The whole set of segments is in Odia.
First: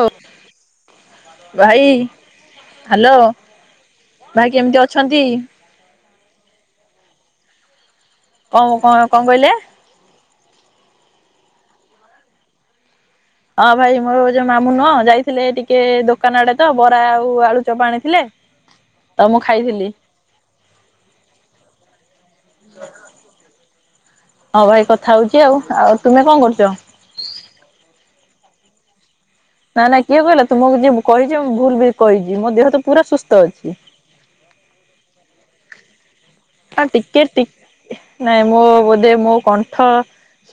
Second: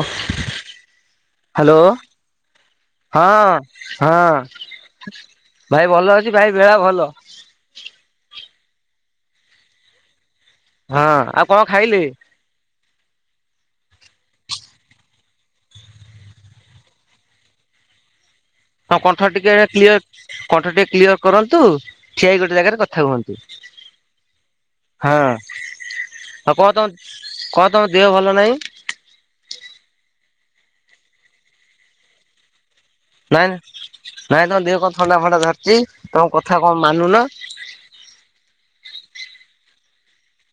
ଓ ହ୍ୟାଲୋ ଭାଇ। ହ୍ୟାଲୋ ହଁ ହଁ ଭାଇ କେମିତି ଅଛନ୍ତି? ଭାଇ ଭଲ ଅ ଭାଇ ବେଳା ଭଲ। କଣ କଣ କଣ କହିଲେ? ହଁ ଆଉ କଁ ଖାଇଲେ? ହଁ ଭାଇ ମୋର ଯୋଉ ମାମୁ ନୁହଁ ଯାଇଥିଲେ ଟିକେ ଦୋକାନ ଆଡେ ତ ବରା ଆଉ ଆଳୁ ଚପ ଆଣିଥିଲେ। ହଁ ତ କଣ୍ଠ ମୁଁ ଟିକେ ଖାଇଥିଲି କ୍ଲିୟର କଣ୍ଠ ଟିକେ କ୍ଲିୟର କରନ୍ତୁ ଠିଆ ହେଇକି ଗୋଟେ ଜାଗାରେ କଥା ହୁଅନ୍ତୁ। ଆଉ ଭାଇ କଥା ହଁ ହଉଛି ଆଉ। ଆଉ ତୁମେ କଣ ଆଉ ତମ କରୁଛ? କଣ ତମ ଦେହ ଭଲ ନାହିଁ? ନାଇଁ ନାଁଇ କିଏ କହିଲା ତୁମକୁ ଯିଏ କହିଛି ମୁଁ ଭୁଲ କହିଛି ମୋ ଦେହ ତ ପୁରା ସୁସ୍ଥ ନାଇଁ ଅଛି। ନାଇଁ ନାଇଁ ତ ଦେହ କଣ ଥଣ୍ଡା ଫଣ୍ଡା ଧରିଛି। ତମ କଥା କଣ ହଁ ମାନୁନ ଟିକେ- ଟିକ- ନାଇଁ ମୋ ବୋ ମୋ କଣ୍ଠ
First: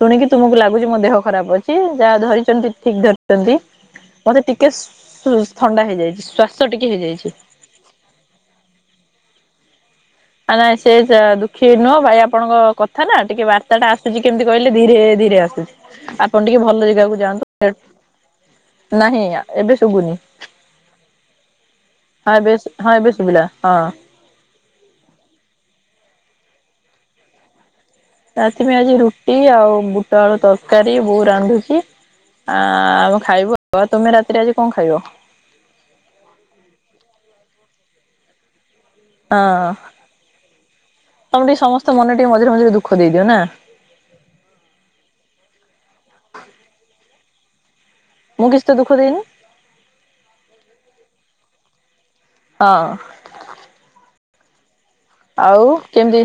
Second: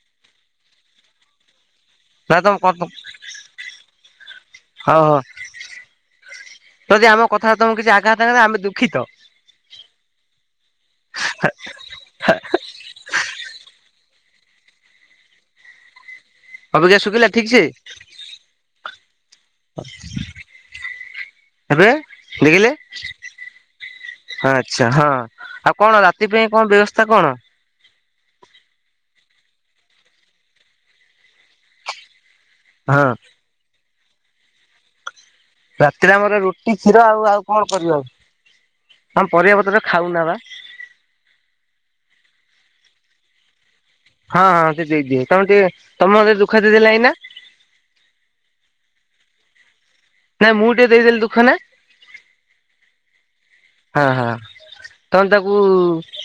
ଶୁଣିକି ତୁମକୁ ଲାଗୁଛି ମୋ ଦେହ ଖରାପ ଅଛି। ଛି। ଯାହା ନା ତମ କ ଧରିଛନ୍ତି ଠିକ ଧରିଛନ୍ତି। ମତେ ଟିକେ ହଉ ହଉ ସୁ-ସୁ-ଥଣ୍ଡା ହେଇଯାଇଛି ଶ୍ୱାସ ଟିକେ ଯଦି ଆମ ହେଇଯାଇଛି। କଥା ତମକୁ କିଛି ଆଘାତ ହେଲା [inaudible] ନାଇଁ ସେ ଦୁଃଖୀ ନୁହଁ ଭାଇ ଆପଣଙ୍କ କଥା ନା ଟିକେ ବାର୍ ବିର୍ତ୍ତା ଆସୁଛି କେମିତି କହିଲେ ଧୀରେ ଧୀରେ ଆସୁଛି। ଆପଣ ଟିକେ ଭଲ ଅବିକା ଜାଗାକୁ ଶୁଖିଲା ଠିକ ସେ ଯାଆନ୍ତୁ ନାହିଁ ଏବେ ଶୁଭୁନି ଏବେ ହଁ ଏବେ ଦେଖିଲେ ହଁ ଏବେ ଶୁଭିଲା ହଁ। ଆଚ୍ଛା ହଁ। ଆଉ କଣ ରାତି ପାଇଁ କଣ ବ୍ୟବସ୍ଥା କଣ? ରାତି ଆଜି ରୁଟି ଆଉ ବୁଟ ଆଳୁ ତରକାରୀ ବୋଉ ରାନ୍ଧୁଛି ହଁ ଆଉ ଖାଇବୁ ଆଉ ତମେ ରାତିରେ ଆଜି କଣ ଖାଇବ? ରାତିରେ ଆମର ରୁଟି କ୍ଷୀର ଆଉ ଆଉ କଣ ପରିବା ଆମ ହଁ ପତ୍ର ଖାଉନା ବା ତମେ ଟିକେ ସମସ୍ତ ମନ ଟିକେ ମଝ ମଝିରେ ମଝିରେ ଦୁଃଖ ଦେଇଦିଅ ନା? ହଁ ହଁ ସେ ଦେଇଦିଏ ତମ ଟିକେ ତମରେ ଦୁଃଖ ଦେଥିଲେ ଏଇନା ମୁଁ କିଛି ଦୁଃଖ ଦେଇନି ନାଇଁ ମୁଁ ଟିକେ ଦେଇଦେଲି ଦୁଃଖ ନା ହଁ ହଁ ହଁ। ତ ତାକୁ ଆଉ କେମିତି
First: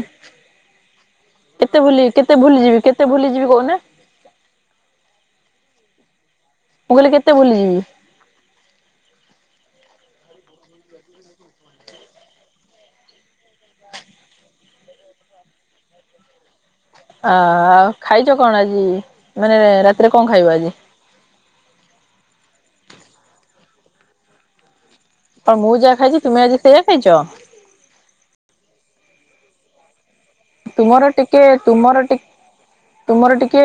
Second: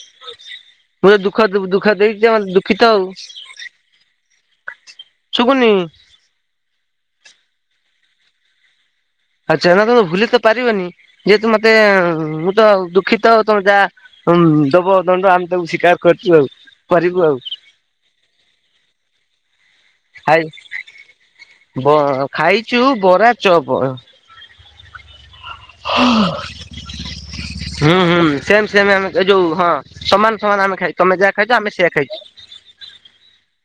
ମୁଁ ତ ଦୁଃଖ କେତେ ଦୁଃଖ ଭୁଲି ଦେଇଛି କେତେ ମ ଭୁଲିଯିବି ଦୁଃଖିତ କେତେ ଆଉ। ଭୁଲିଯିବି କହୁନା ଶୁଭୁନି। ମୁଁ କହିଲି କେତେ ଭୁଲିଯିବି? ଆଚ୍ଛା ନା ତମେ ଭୁଲି ତ ପାରିବନି ଯେହେତୁ ମତେ ମୁଁ ତ ଦୁଃଖିତ ତମେ ଯାହା ହଁ ଦବ ଦଣ୍ଡ ଆମେ ତାକୁ ଶିକାର୍ କରିଛୁ ଆଉ। କରିବୁ ଅ ଆଉ ଆଉ ଖାଇଛ କଣ ଆଜି ମାନେ ରାତିରେ କଣ ଖାଇ ଖାଇବ ଆଜି? ବ ଖାଇଛୁ ବରା ଚପ କଣ ମୁଁ ଯାହା ଖାଇଛି ତୁମେ ଆଜି ସେଇଆ ଖାଇଛ? ହୁଁ ହୁଁ ସେମ ସେମ ଆମେ ଏ ଯୋଉ ହଁ। ସମାନ ସମାନ ଆମେ ଖାଇ ତୁମର ତମେ ଯାହା ଟିକେ ଖାଇଛ ଆମେ ସେଆ ତୁମର ଖାଇଛୁ ଟେ ତୁମର ଟିକେ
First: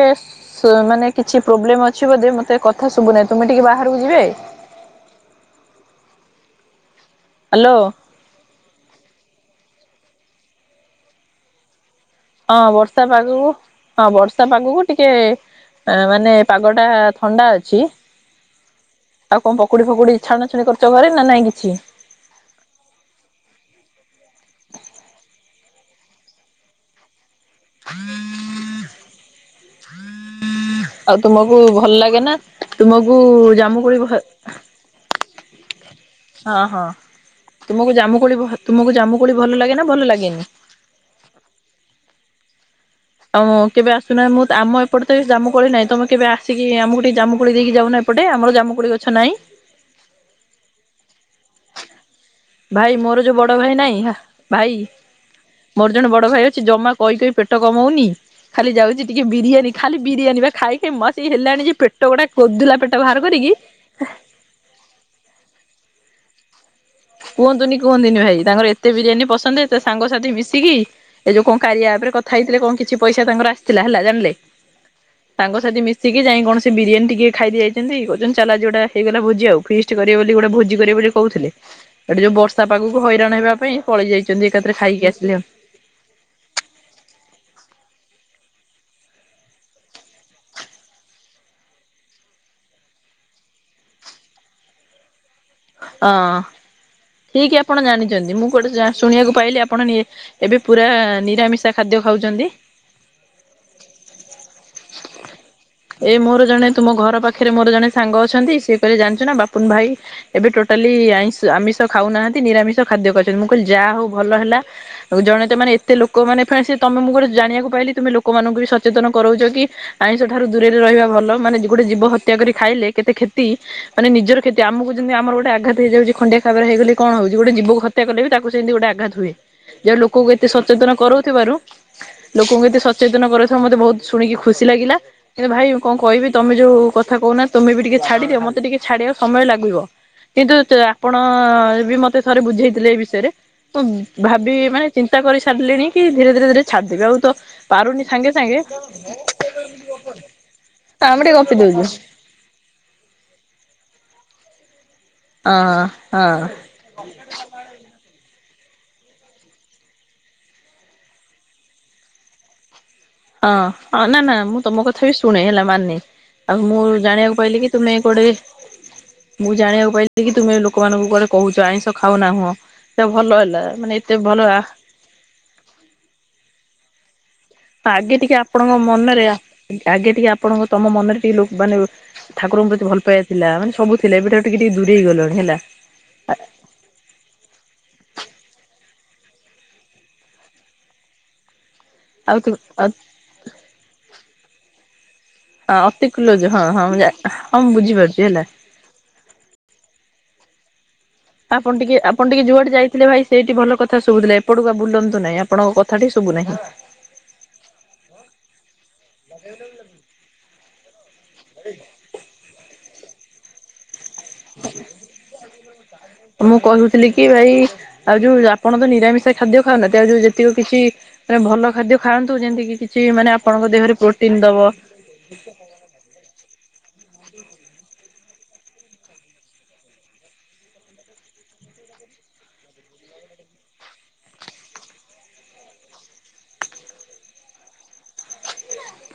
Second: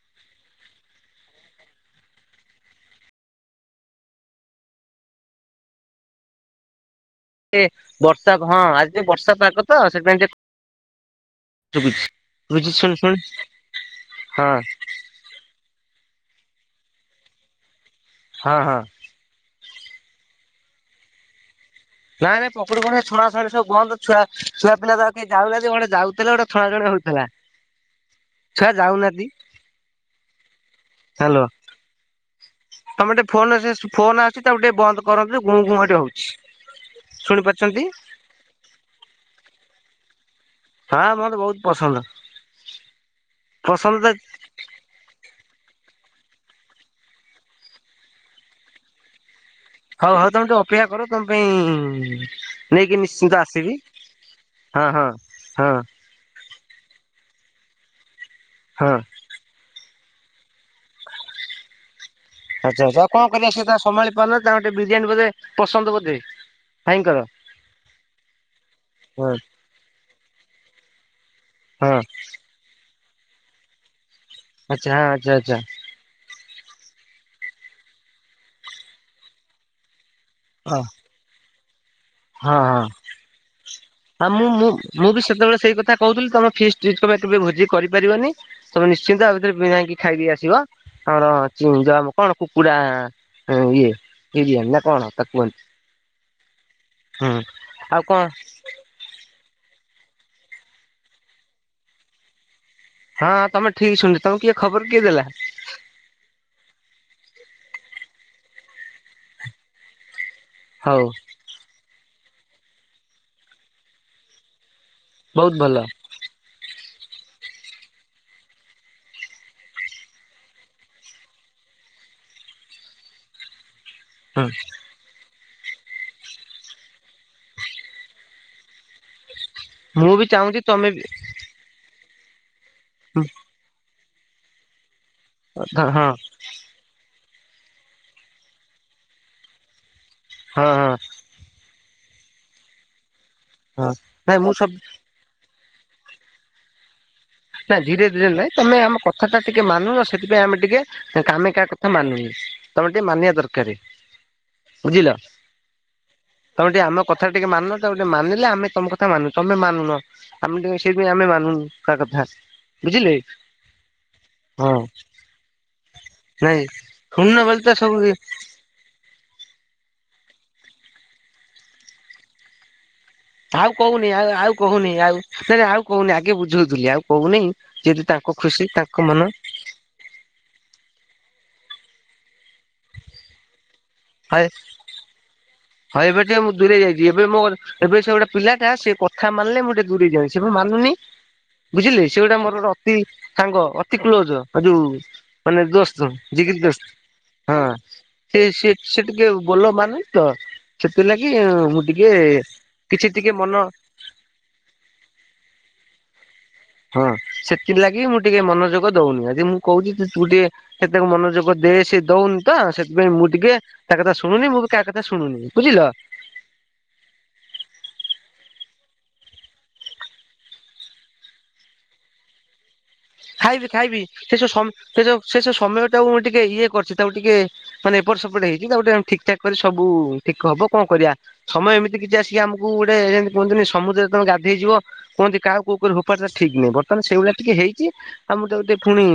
ମାନେ କିଛି ପ୍ରୋବ୍ଲେମ ଅଛି, ବୋଧେ ମତେ କଥା ଶୁଭୁନହି ତୁମେ ଟିକେ ବାହାରକୁ ଯିବେ? [inaudible] ହ୍ୟାଲୋ ବର୍ଷା ହଁ ଆଜି ଯ ବର୍ଷା ପାଗ ତ ସେପାଇଁ ଟିକେ ହଁ ବର୍ଷା ପାଗକୁ ହଁ ବର୍ଷା ପାଗକୁ ଟିକେ ମାନେ ମାନେ ପାଗ ଟା ଥଣ୍ଡା ଅଛି। ହଁ ହଁ। ଆଉ କଣ ପକୁଡି ଫକୁଡି ଛଣା ଛାଣି କରିଛ ଘରେ ନା ନାଇଁ କିଛି ନା ନା ପକୁଡି କଣ ଛଣା ଛଣ ସବୁ ବନ୍ଦ୍ ଛୁଆ ପିଲା ତ କେ ଯାଉେ ଯାଉଥିଲେ ଗୋଟେ ଛଣାଛୁଣି ଥିଲା ଛୁଆ ଯାଉନାହାନ୍ତି ଆଉ ହ୍ୟାଲୋ ତୁମକୁ ଭଲ ଲାଗେ ନା? ତୁମକୁ ତମେ ଟିକେ ଫୋନ ଜାମୁକୋଳି ଫୋନ ଆସଛି ତାକୁ ଟିକେ ବନ୍ଦ କରନ୍ତୁ ଗୁଁ ଗୁଁ ଏଠି ହେଉଛି ହଁ ହଁ ତୁମକୁ ଜାମୁ କୋଳି ତୁମକୁ ଜାମୁକୋଳି ଭଲ ଲାଗେ ନା ଭଲ ଲାଗେନି? ହଁ ମତେ ବହୁତ ପସନ୍ଦ ଆଉ କେବେ ପସନ୍ଦ ଆସୁନାହିଁ ମୁଁ ଆମ ଏପଟେ ତ ଜାମୁ କୁଳି ନାଇଁ ତମେ କେବେ ଆସିକି ଆମକୁ ଟିକେ ଜାମୁକୁଳି ଦେଇକି ଯାଉ ନାହିଁ ଏପଟେ ଆମ ଜାମୁକୁଳି ଗଛ ନାହିଁ ହଉ ହଉ ତମେ ତ ଅପେକ୍ଷା କର ତମ ପାଇଁ ନେଇକି ଭାଇ ମୋର ନିଶ୍ଚିନ୍ତ ଯୋଉ ବଡ ଆସିବି ଭାଇ ନାଇଁ ଭାଇ ହଁ ହଁ। ହଁ ମୋର ଜଣେ ବଡ ଭାଇ ଅ ଅଛି ଜମା କହି କହି ପେଟ କମଉନି ଖାଲି ହଁ ଯାଉଛି ଟିକେ ବିରିୟାନୀ ଖାଲି ବିରିୟାନୀ ବା ଖାଇ ଖାଇ ଇମା କି ହେଲାଣି ଯେ ଗୋଟା କୋଦୁଲା ଆଚ୍ଛା ଆଉ ପେଟ ବାହାର କଣ କରିବା କରିକି ସେ ତା ସମ୍ଭାଳି ପାରୁନାନ୍ତି ତାଙ୍କୁ ଟିକେ ବିରିୟାନୀ ବଧେ ପସନ୍ଦ ବୋଧେ ଭାଇଙ୍କର କୁହନ୍ତୁନି କୁହନ୍ତିନି ଭାଇ ତାଙ୍କର ଏତେ ବିରିୟାନୀ ହଁ ପସନ୍ଦତ ସାଙ୍ଗସାଥି ମିଶିକି ଏ ଯୋଉ କଣ କାରିଆ ହଁ ଉପରେ କଥା ହେଇଥିଲେ କଣ କିଛି ପଇସା ତାଙ୍କର ଆସିଥିଲା ହେଲା ଜାଣିଲେ- ଆଚ୍ଛା ହଁ ଆଚ୍ଛା ଆଚ୍ଛା ସାଙ୍ଗ ସାଥି ମିଶିକି ଯାଇ କଣ ସେ ବିରିୟାନୀ ଟିକେ ଖାଇକି ଯାଇଛନ୍ତି କହୁଛନ୍ତି ଚାଲ ଯେଉଁଟା ହେଇଗଲା ଭୋଜି ଆଉ ଫିଷ୍ଟ କରିବ ବୋଲି ଟେ ହଁ ଭୋଜି ହଁ। କରିବା ବୋଲି କହୁଛନ୍ତି। ହଁ ପାଇଁ ପଳେଇ ହଁ ଯାଇଛନ୍ତି ମୁଁ ମୁ ଏକାଥରେ ଖାଇକି ମୁଁ ବି ଆସିଲେ ଆଉ। ସେତେବେଳେ ସେଇ କଥା କହୁଥିଲି ତମେ ଆମେ କେବେ ଭୋଜି କରିପାରିବନି ତମେ ନିଶ୍ଚିନ୍ତ ଆ ଭିତରେ ବିରିୟାନୀ ଖାଇ ଦେଇକି ଆସିବ। ଆମର [unintelligible] କଣ କୁକୁଡ଼ା ହଁ ଇଏ ବିରିୟାନୀ ନା କଣ ତାକୁ କୁହନ୍ତି? ଅଁ ହୁଁ। ଠିକ ଆପଣ ଆଉ କଣ ଜାଣିଛନ୍ତି। ମୁଁ ଗୋଟେ ଶୁଣିବାକୁ ପାଇଲି ଆପଣ ନି ଏବେ ପୁରା ନିରାମିଷା ଖାଦ୍ୟ ଖାଉଛନ୍ତି। ହଁ ତମେ ଠିକ ଶୁଣିଚ ତମକୁ କିଏ ଖବର କିଏ ଦେଲା। ଏଇ ମୋର ଜଣେ ତୁମ ଘର ପାଖରେ ମୋର ଜଣେ ସାଙ୍ଗ ଅଛନ୍ତି ସିଏ କହିଲେ ଜାଣିଛୁ ନା ବାପୁନ ଭାଇ ଏବେ ଟୋଟାଲି ହଉ ଆଇଁ ଆମିଷ ଖାଉନାହାନ୍ତି ନିରାମିଷ ଖାଦ୍ୟ ଖାଉଛନ୍ତି। ମୁଁ କହିଲି ଯାହା ହଉ ଭଲ ହେଲା। ଆଉ ଜଣେ ତ ବହୁତ ମାନେ ଭଲ। ଏତେ ଲୋକ ମାନେ ଫେଣେ ସେ ତମେ ମୁଁ ଗୋଟେ ଜାଣିବାକୁ ପାଇଲି ତୁମେ ଲୋକମାନଙ୍କୁ ବି ସଚେତନ କରଉଛ କି ଆଇଷ ଠାରୁ ଦୂରରେ ରହିବା ଭଲ। ମାନେ ଗୋଟେ ଜୀବ ହତ୍ୟା କରି ଖାଇଲେ କେତେ କ୍ଷତି ମାନେ ନିଜର ହୁଁ କ୍ଷତି ଆମକୁ ଯେମିତି ଆମର ଗୋଟେ ଆଘାତ ହେଇଯାଉଛି ଖଣ୍ଡିଆ ଖାବରା ହେଇଗଲେ କଣ ହଉଚି। ଗୋଟେ ଜୀବ କୁ ହତ୍ୟା କଲେ ବି ତାକୁ ସେମତି ଗୋଟେ ଆଘାତ ହୁଏ। ଯୋଉ ମୁଁ ବି ଲୋକଙ୍କୁ ଏତେ ଚାହୁଁଛି ତମେ ସଚେତନ ବି କରାଉଥିବାରୁ ଲୋକଙ୍କୁ ଏତେ ସଚେତନ କରୁଥିବା ମତେ ବହୁତ ଶୁଣିକି ଖୁସି ଲାଗିଲା। କିନ୍ତୁ ଭାଇ ମୁଁ ହଁ କଣ ହଁ କହିବି ତମେ ଯୋଉ କ କଥା କହୁନା ତମେ ବି ଟିକେ ଛାଡିଦିଅ ମତେ ଟିକେ ଛାଡିବାକୁ ସମୟ ଲାଗିବ। ହଁ କିନ୍ତୁ ଆପଣ ମତେ ଥରେ ବୁଝେଇଥିଲେ ଏ ବିଷୟରେ, ହଁ। ମୁଁ ନାଇଁ ଭାବି ସବୁ ମାନେ ଚିନ୍ତା କରି ଛାଡ଼ିଲେଣି କି ଧୀରେ ଧୀରେ ଛାଡୁଥିବେ ଆଉ ତ ନା ପାରୁନି ଧୀରେ ସାଙ୍ଗେ ଧୀରେ ନାଇଁ ସାଙ୍ଗେ ତମେ ଆମ କଥା ଟା ଟିକେ ମାନୁନ ସେଥିପାଇଁ ଆମେ ଆମେ ଟିକେ କାମେ ଗପି କା ଦଉଛୁ କଥା ମାନୁନୁ। ତମେ ଟିକେ ମାନିବା ଦରକାର। [inaudible] ବୁଝିଲ ହଁ ହଁ। ତମ ଟିକେ ଆମ କଥା ଟିକେ ମାନ ତାକୁ ଟିକେ ମାନିଲେ ଆମେ ତମ କଥା ମାନୁ ତମେ ମାନୁନ ଆମେ ଟିକେ ସେଇଥିପାଇଁ ଆମେ ମାନୁନ କା କଥା। ବୁଝିଲେ ହଁ ହଁ ନା ନା ମୁଁ ହଁ ତମ କଥା ବି ଶୁଣେ ହେଲା ମାନେ। ଆଉ ନାଇଁ। ମୁଁ ଶୁଣୁନ ଜାଣିବାକୁ ବୋଲି ପାଇଲିି କି ତ ତୁମେ ସବୁ କୁଆଡେ ମୁଁ ଜାଣିବାକୁ ପାଇଲି କି ତୁମେ ଲୋକମାନଙ୍କୁ କୁଆଡେ କହୁଚ ଆଇଁଷ ଖାଉ ନାହଁ। ଆଉ କହୁନି ଆଉ ଆଉ କହୁନି ଆଉ ନା ନା ଆଉ କହୁନି ଆଗେ ବୁଝଉଥିଲି ଆଉ କହୁନି। ଯେହେତୁ ଆଗେ ତାଙ୍କ ଟିକେ ଖୁସି ଆପଣଙ୍କ ତାଙ୍କ ମନରେ ମନ ଆଗେ ଟିକେ ଆପଣଙ୍କ ତମ ମନରେ ଟିକେ ଲୋକ ମାନେ ଠାକୁରଙ୍କ ପ୍ରତି ଭଲ ପାଇବା ଥିଲା ମାନେ ସବୁ ଥିଲା ଏବେ ଠାରୁ ହଏ ଟିକେ ଟିକେ ଦୂରେଇ ଗଲଣି ହେଲା। ହଁ ଏବେ ଟିକେ ମୁଁ ଦୂରେଇ ଯାଇଛି ଏବେ ମୋ ଏବେ ସେ ଗୋଟେ ପିଲାଟା ସେ କଥା ମାନିଲେ ମୁଁ ଟିକେ ଦୂରେଇ ଯାନ୍ତି। ସେ ପରା ମାନୁନି। ବୁଝିଲେ ସେ ଗୋଟା ଆଉ ତୁ ମୋର ଆଉ ଅତି ସାଙ୍ଗ ଅତି କ୍ଳୋଜ ଏ ଯୋଉ ମାନେ ଦୋସ୍ତ ଅତି କ୍ଲୋଜ ଜିଗିର୍ ହଁ ଦୋସ୍ତ ହଁ ମୁଁ ହଁ ମୁଁ ବୁଝିପାରୁଛି ସେ ହେଲା। ସେ ଟିକେ ବୋଲ ମାନୁନି ତ ସେଥିଲାଗି ଆପଣ ମୁଁ ଟିକେ ଆପଣ ଟିକେ ଯୁଆଡେ କିଛି ଯାଇଥିଲେ ଭାଇ ଟିକେ ମନ ସେଇଠି ଭଲ କଥା ଶୁଭୁଥିଲା। ଏପଟକୁ ଆଉ ବୁଲନ୍ତୁ ନାଇଁ ଆପଣଙ୍କ କଥା ହଁ ସେଥିଲାଗି ମୁଁ ଟିକେ ମନୋଯୋଗ ଦଉନି। ଯଦି ମୁଁ କହୁଛି ସେସବୁ ଟିକେ ମନୋଯୋଗ ଦେ ସେ ଦଉନି ତ ସେଥିପାଇଁ ମୁଁ ଟିକେ ତା କଥା ଶୁଣୁନି ମୁଁ ବି କାହା କଥା ଶୁଣୁନି ବୁଝିଲ। ମୁଁ କହୁଥିଲି କି ଭାଇ ଆଉ ଯୋଉ ଆପଣ ତ ନିରାମିଷା ଖାଦ୍ୟ ଖାଉନାହାନ୍ତି ଆଉ ଯୋଉ ଯେତିକି କିଛି ମାନେ ଭଲ ଖାଦ୍ୟ ଖାନ୍ତୁ ଯେମିତିକି କି କିଛି ମାନେ ଆପଣଙ୍କ ଖାଇବି ଦେହରେ ଖାଇବି ପ୍ରୋଟିନ ସେ ଯୋଉ ଦବ। ସ ସେ ଯୋଉ ସମୟ ଟାକୁ ମୁଁ ଟିକେ ଇଏ କରିଚି। ତାକୁ ଟିକେ ମାନେ ଏପଟ ସେପଟ ହେଇଛି ତାକୁ ଟିକେ ଠିକ୍ ଠାକ କରି ସବୁ ଠିକ ହବ କଣ କରିବା ସମୟ ଏମିତି କିଛି ଆସିକି ଆମକୁ ଗୋଟେ ଯେମିତି କୁହନ୍ତିନି ସମୁଦ୍ରରେ ତମେ ଗାଧେଇଯିବ କୁହନ୍ତି କାହାକୁ କୋଉ ଉପରେ ଫୋପାଡ଼ି ଦବ ଠିକ୍ ନାହିଁ। ବର୍ତ୍ତମାନ [unintelligible] ସେଇଭଳିଆ ଟିକେ ହେଇଚି। ଆମର ଟେ ଟିକେ ପୁଣି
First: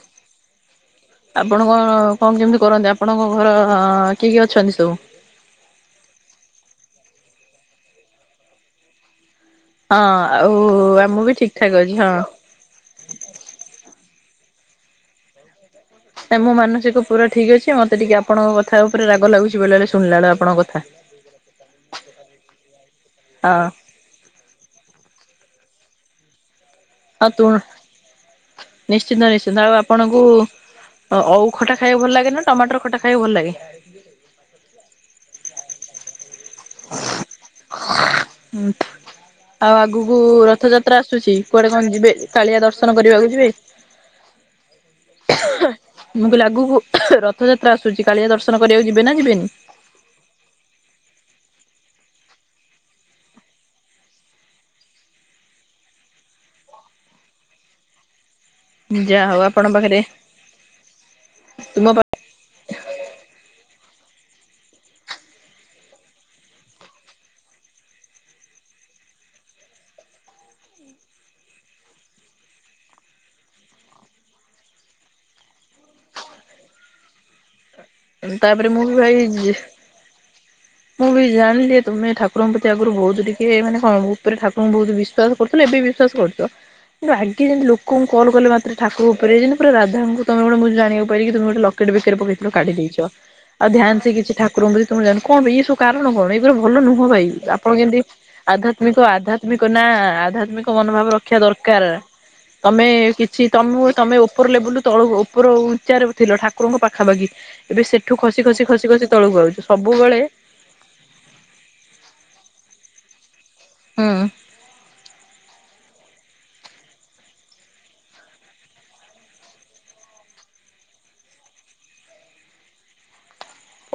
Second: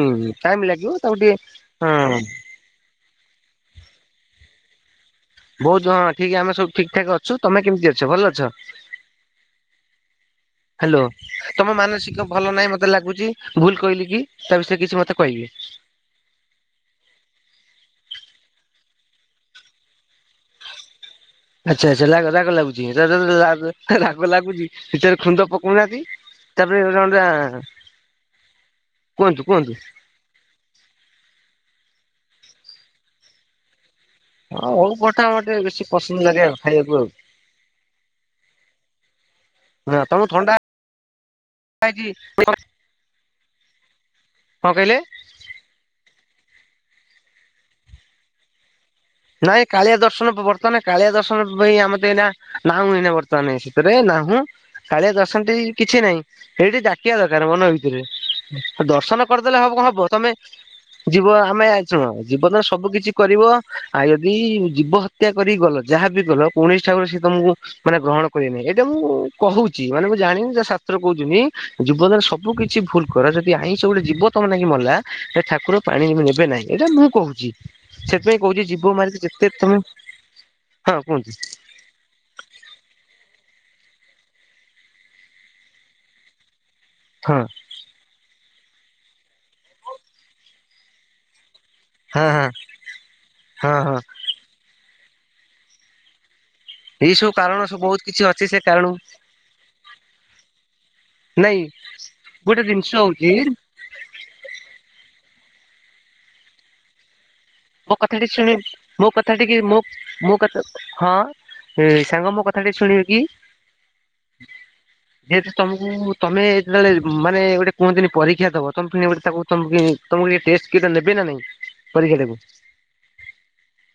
ଟାଇମ ଲାଗିବ ତାକୁ ଟିକେ ଆପଣଙ୍କ କଣ ହଁ କଣ କେମିତି କରନ୍ତି ଆପଣଙ୍କ ଘର କିଏ କିଏ ଅଛନ୍ତି ସବୁ? ବହୁତ ହଁ ଠିକ ଆମେ ସବୁ ଠିକ ଠାକ ଅଛୁ ତମେ କେମିତି ଅଛ ଭଲ ଅଛ। [inaudible] ହ୍ୟାଲୋ ଆ ମୁଁ ବି ଠିକ ଠାକ ତମ ଅଛି ହଁ। ମାନସିକ ଭଲ ନାହିଁ ମତେ ଲାଗୁଛି। ଭୁଲ କହିଲି କି? ତା ବିଷୟରେ କିଛି ମତେ କହିବେ। ନା ମୋ ମାନସିକ ପୁରା ଠିକ ଅଛି ମତେ ଟିକେ ଆପଣଙ୍କ କଥା ଉପରେ ରାଗ ଲାଗୁଛି ବେଳେ ବଳେ ଶୁଣିଲା ବେଳୁ ଆପଣଙ୍କ କଥା। ଆଚ୍ଛା ଆଚ୍ଛା ରା ରାଗ ଲାଗୁଛି ରା ରା ହଁ ରାଗ ଲାଗୁଛି ଦି ଚାରି ଖୁନ୍ଦ ପକଉ ନାହାଁନ୍ତି। ତାପରେ ଆଉ ତୁ ନିଶ୍ଚିନ୍ତ କୁହନ୍ତୁ ନିଶ୍ଚିନ୍ତ କୁହନ୍ତୁ ଆଉ ଆପଣଙ୍କୁ ଓଉ ଖଟା ଖାଇବାକୁ ଭଲ ଲାଗେ ନା ଟମାଟର ଖଟା ଖାଇବାକୁ ଭଲ ଲାଗେ। ହଁ ଅଉ ଖଟା ଗୋଟେ ବେଶୀ ପସନ୍ଦ ଲାଗେ ଆଉ ଖାଇବାକୁ ଆଉ। ହୁଁ। ଆଉ ହଁ ଆଗକୁ ତମକୁ ଥଣ୍ଡା ରଥଯାତ୍ରା ଆସୁଚି କୁଆଡେ କଣ ହେଇଛି ଯିବେ କାଳିଆ ଦର୍ଶନ କରିବାକୁ ଯିବେ? କଁ କହିଲେ? ମୁଁ କହିଲି ଆଗୁକୁ ରଥଯାତ୍ରା ଆସୁଚି କାଳିଆ ଦର୍ଶନ କରିବାକୁଯି ନାଇଁ କାଳିଆ ଦର୍ଶନ ବର୍ତ୍ତମାନେ କାଳିଆ ଦର୍ଶନ ଭ ଆମ ତ ଏଇ ନାହୁଁ ଏନା ବର୍ତ୍ତମାନ ଶତରେ ନାହୁଁ କାଳିଆ ଦର୍ଶନଟି କିଛି ନାହିଁ। ଏଇଠି ଡାକିବା ଦରକାର ମନ ଭିତରେ ଦର୍ଶନ ଯାହା ହଉ କରିଦେଲେ ହବ ଆପଣଙ୍କ କଣ ପାଖରେ ହବ ତମେ ଯିବ ଆମେ ତୁମ ଅଛୁ ପା ଜୀବନ ସବୁ କିିଛି କରିବ ଆଉ ଯଦି ଜୀବ ହତ୍ୟା କରି ଗଲ ଯାହା ବିି ଗଲ କୌଣସି ଠାକୁ ରେ ସେ ତମକୁ ମାନେ ଗ୍ରହଣ କରିନାହିଁ ଏଇଟା ମୁଁ କହୁଛି ମାନେ ମୁଁ ଜାଣିନି ଯ ଶାସ୍ତ୍ର କହୁଚୁନି ଜୀବନରେ ସବୁ କିଛି ଭୁଲ କର ଯଦି ଆଇଁଷ ଗୋଟେ ଯିବ ତମ ନାକି ମଲା ଠାକୁର ପାଣି ନେବେ ନାହିଁ ଏଇଟା ମୁଁ କହୁଛି। ସେଥିପାଇଁ କହୁଚି ତାପରେ ମୁଁ ବି ଜୀବ ମାରିକି ଭାଇ ଯେତେ ତମେ ହଁ ମୁଁ ବି କୁହନ୍ତୁ ଜାଣିଲି ତୁମେ ଠାକୁରଙ୍କ ପ୍ରତି ଆଗରୁ ବହୁତ ସିଏ ମାନେ ହଁ ଉପରେ ଠାକୁଙ୍କୁ ବହୁତ ବିଶ୍ଵାସ କରୁ ଏବେ ବିଶ୍ୱାସ କରୁଚ? କିନ୍ତୁ ଆଗେ ହଁ ଯେମିତି ଲୋକ କଲ କଲେ ମାତ୍ରେ ଠାକୁର ଉପରେ ହେଇଛନ୍ତି ପୁରା ରାଧାଙ୍କୁ ତମେ ଗୋଟେ ଜାଣିବାକୁ ପାଇଲି କି ତମେ ଗୋଟେ ଲ କେଟ ବେକରେ ହଁ ହଁ ପକେଇଥିଲ କାଢି ଦେଇଛ ଆଉ ହଁ ଧ୍ୟାନ ହଁ ସେ କିଛି ଠାକୁରଙ୍କୁ ତମ ଜା କଣ ଏଇବୁ କାରଣ କଣ ଏ ଭଲ ନୁହଁ ଏଇ ଭାଇ ସବୁ କାରଣ ଆପଣ ସବୁ କେମିତି ବହୁତ କିଛି ଅଛି ସେ କାରଣ ଆଧ୍ୟାତ୍ମିକ ଆଧ୍ୟାତ୍ମିକ ନା ଆଧ୍ୟାତ୍ମିକ ମନୋଭାବ ରକ୍ଷା ନାଇଁ। ଗୋଟେ ତମେ ଜିନିଷ ହଉଛି କିଛି ତମ ତମେ ଉପର ଲେବୁଲ ତଳ ଉପରୁ ଉଚ୍ଚାରେ ଥିଲ ଠାକୁରଙ୍କ ପାଖାପାଖି ଏବେ ମୋ ସେଠୁ କଥାଟି ଖସି ଶୁଣି ଖସି ଖସି ମୋ ଖସି ତଳକୁ କଥାଟିକି ଆଉଛି ମୋ ସବୁବେଳେ ମୋ ହଁ ସାଙ୍ଗ ମୋ କଥା ଟିକେ ଶୁଣିବି କି? ହୁଁ। ଯେହେତୁ ତମକୁ ତମେ ଯେତେବେଳେ ମାନେ ଗୋଟେ କୁହନ୍ତିନି ପରୀକ୍ଷା ଦବ ତମେ ତା ତମ ଟେଷ୍ଟ କରିକି ନେବେ ନା। ନାଇଁ ପରୀକ୍ଷାଦେବୁ।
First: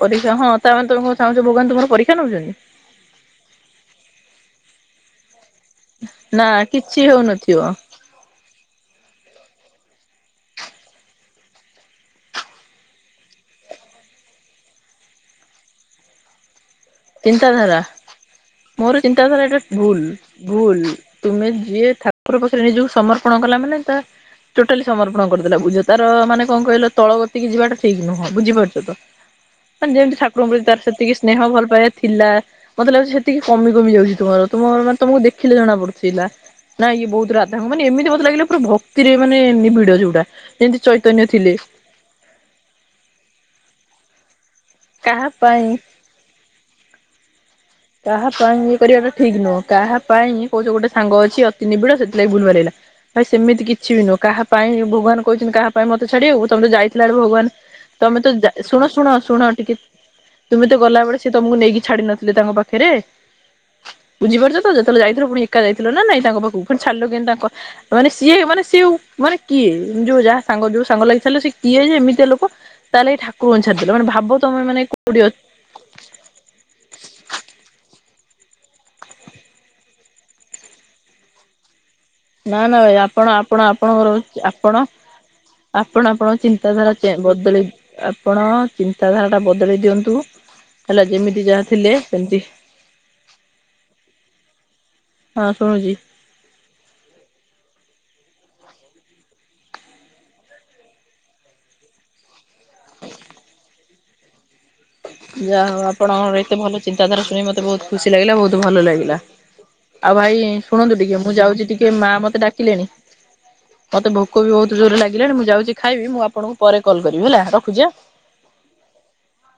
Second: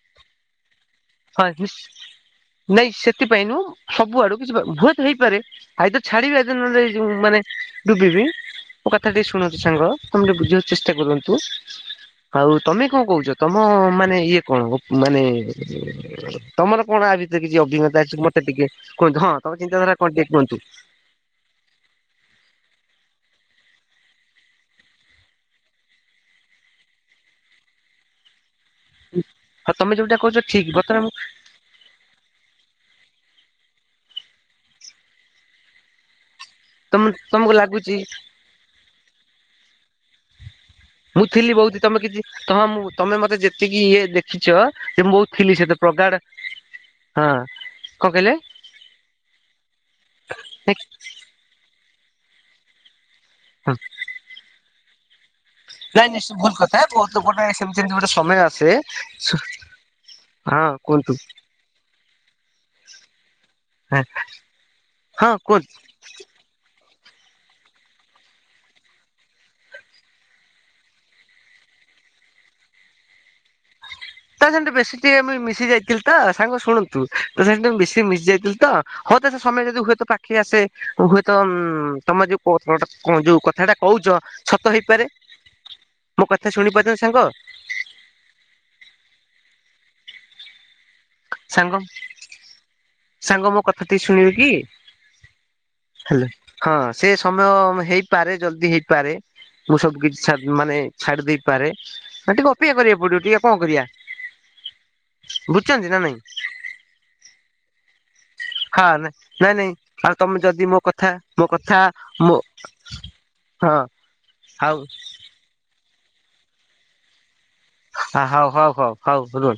ଓଡ଼ିଶା ହଁ ତାମାନେ ତମେ କଣ ଚାହୁଁଛ ହଁ ଭଗବାନ ତୁମର ପରୀକ୍ଷା ନଉଛନ୍ତି ନାଇଁ ସେଥିପାଇଁ ନୁହଁ ସବୁଆଡୁ କିଛି ହୁଏ ତ ହେଇପାରେ। ଆାଇ ତ ଛାଡିବି ନା ଏଦିନଲେ କିଛି ଯ ମାନେ ହଉନଥିବ। ଡୁବିବି ମୋ କଥା ଟିକେ ଶୁଣ ସାଙ୍ଗ ତମେ ବୁଝିବାକୁ ଚେଷ୍ଟା କରନ୍ତୁ। ହଉ ତମେ କଣ କହୁଚ ତମ ମାନେ ଇଏ କଣ ମାନେ ତମର କଣ ଆ ଭିତରେ କିଛି ଚିନ୍ତାଧାରା ଅଭିଜ୍ଞତା ଅଛି ମତେ ଟିକେ ମୋର କୁହନ୍ତୁ ହଁ ଚିନ୍ତାଧାରା ଏଟା ତମ ଚିନ୍ତାଧାରା ଭୁଲ କଣ ଟିକେ କୁହନ୍ତୁ। ଭୁଲ। ତୁମେ ଯିଏ ଠାକୁର ପାଖରେ ନିଜକୁ ସମର୍ପଣ କଲା ମାନେ ତା ଟୋଟାଲି ସମର୍ପଣ କରିଦେଲା ବୁଝ ତ ମାନେ କଣ କହିଲ ତଳ ଗତିକି ଯିବାଟ ଠିକ ନୁହେଁ ବୁଝିପାରୁ ହଁ ମାନେ ତମେ ଯେମିତି ଯୋଉଟା କହୁଛ ଠାକୁରଙ୍କ ପ୍ରତି ଠିକ୍ ତାର ବର୍ତ୍ତମାନ ସେତିକି ସ୍ନେହ, ଭଲ ପାଇବା ଥିଲା। ମତେ ଲାଗୁଛି ସେତିକି କମି କମି ଯାଉଛି ତମର ତୁମର ମାନେ ତମକୁ ଦେଖିଲେ ଜଣା ପଡୁଥିଲା। ନାଇଁ ତମ ଇଏ ବହୁତ ତମକୁ ରାଧାଙ୍କ ମାନେ ଲାଗୁଛି ଏମିତି ମତ ଲାଗିଲା ଭକ୍ତିରେ ମାନେ ନିବିଡ ଯୋଉଟା। ଯେମିତି ଚୈତନ୍ୟ ମୁଁ ଥିଲେ ଥିଲି ବଉତ ତମେ କିଛି ତମ ମୁ ତମେ ମତେ ଯେତିକି ଇଏ ଦେଖିଛ ସେ ମୁଁ କାହା ବହୁତ ଥିଲି ପାଇଁ ସେତ ପ୍ରଗାଢ ହଁ। କଣ କାହା କହିଲେ? ପାଇଁ ଇଏ କରିବାଟା ଠିକ ନୁହଁ କାହା ପାଇଁ କୋଉ ନାଇଁ ଗୋଟେ ସାଙ୍ଗ ଅଛି ଅତି ନିବିଡ ସେ ଲାଇ ବୁଲବାଡେଇଲା। ଭାଇ ସେମିତି କିଛି ବି ନୁହଁ କାହା ପାଇଁ ଭଗବାନ କହିଛନ୍ତି କାହା ପାଇଁ ମତେ ନାଇଁ ସେ ଛାଡିବାକୁ ଭୁଲ ତମେ ତ କଥା ଯାଇଥିଲା ବହୁତ ଆଣିବାକୁ ଗୋଟେ ଭଗବାନ ସେମିତି ଏମିତି ତ ଗୋଟେ ତମେ ତ ସମୟ ଆସେ ଶୁଣ ଶୁଣ ଶୁଣ ଟିକେ ହଁ ତୁମେ ତ ଗଲା କୁହନ୍ତୁ ବେଳେ ସେ ତମକୁ ନେଇକି ଛାଡି ନଥିଲେ ତାଙ୍କ ପାଖରେ ପାଖରେ ବୁଝିପାରୁଛ ତ ଯେତେବେଳେ ଯାଇଥିଲ ହଁ ପୁଣି ଏକା କୁହନ୍ତୁ ଯାଇଥିଲ ନା ନାଇଁ ତାଙ୍କ ପାଖକୁ ଉପ ଛାଡ଼ିଲୁ କିନ୍ତୁ ତାଙ୍କ ମାନେ ସିଏ ମାନେ ସିଉ ମାନେ କିଏ ଯୋଉ ଯାହା ସାଙ୍ଗ ଯୋଉ ସାଙ୍ଗ ଲାଗି ସିଏ କିଏ ଯେ ଏମିତି ଲୋକ ତାହେଲେ ଠାକୁରଙ୍କୁ ଛାଡି ତ ସେମିତି ବେଶୀ ଟିକେ ଆ ମିଶି ଯାଇଥିଲି ତ ସାଙ୍ଗ ଶୁଣନ୍ତୁ ତ ସେମିତି ମିଶି ଯାଇଥିଲ ତ ହଉ ତ ସେ ସମୟରେ ଯଦି ହୁଏତ ପାଖି ଆସେ ହୁଏତ ଉ ତମେ ନା ନା ଭାଇ ଯୋଉ ଆପଣ ଯୋଉ ଆପଣ କଥାଟା ଆପଣଙ୍କର କହୁଛ ଆପଣ ସତ ହେଇପାରେ। ଆପଣ ମୋ ଆପଣଙ୍କ କଥା ଶୁଣି ପାରୁଛନ୍ତି ଚିନ୍ତାଧାରା ସାଙ୍ଗ ବଦଳି ଆପଣ ଚିନ୍ତାଧାରା ଟା ବଦଳେଇ ଦିଅନ୍ତୁ ହେଲା ଯେମିତି ଯାହା ସାଙ୍ଗ ଥିଲେ ସେମିତି। ସାଙ୍ଗ ମୋ କଥା ଟି ଶୁଣିବେ କି? ହଁ ଶୁଣୁଛି। ହଲୋ ହଁ ସେ ସମୟ ମ ହେଇ ପାରେ ଜଲଦି ହେଇପାରେ ମୁଁ ସବୁ କିଛି ଛାଡ ମାନେ ଛାଡି ଦେଇପାରେ ଆଁ ଟିକେ ଅ ଅପେକ୍ଷା କରିବାକୁ ପଡିବ ଟିକେ ଆଉ କଣ କରିବା? ଯାହା ହଉ ବୁଝୁଛନ୍ତି ନା ନାଇଁ ଆପଣଙ୍କର ଏତେ ଭଲ ଚିନ୍ତାଧାରା ଶୁଣି ମତେ ବହୁତ ଖୁସି ଲାଗିଲା ବହୁତ ଭଲ ହଁ ଲାଗିଲା ନାଇଁ ନାଇଁ ଆଉ ଭାଇ ତମେ ଯଦି ମୋ ଶୁଣନ୍ତୁ କଥା ଟିକେ ମୁଁ ମୋ ଯାଉଛି କଥା ଟିକେ ମା ମୋ ମତେ ଡାକିଲେଣି। ହଁ ମତେ ଭୋକ ବି ବହୁତ ହଉ ଜୋରରେ ଲାଗିଲାଣି ମୁଁ ଯାଉଛି ଖାଇବି ମୁଁ ଆପଣଙ୍କୁ ପରେ କଲ୍ କରିବି ହେଲା ର ହ ହଉ ହଉ ହଉ ହଉ ରୁହ।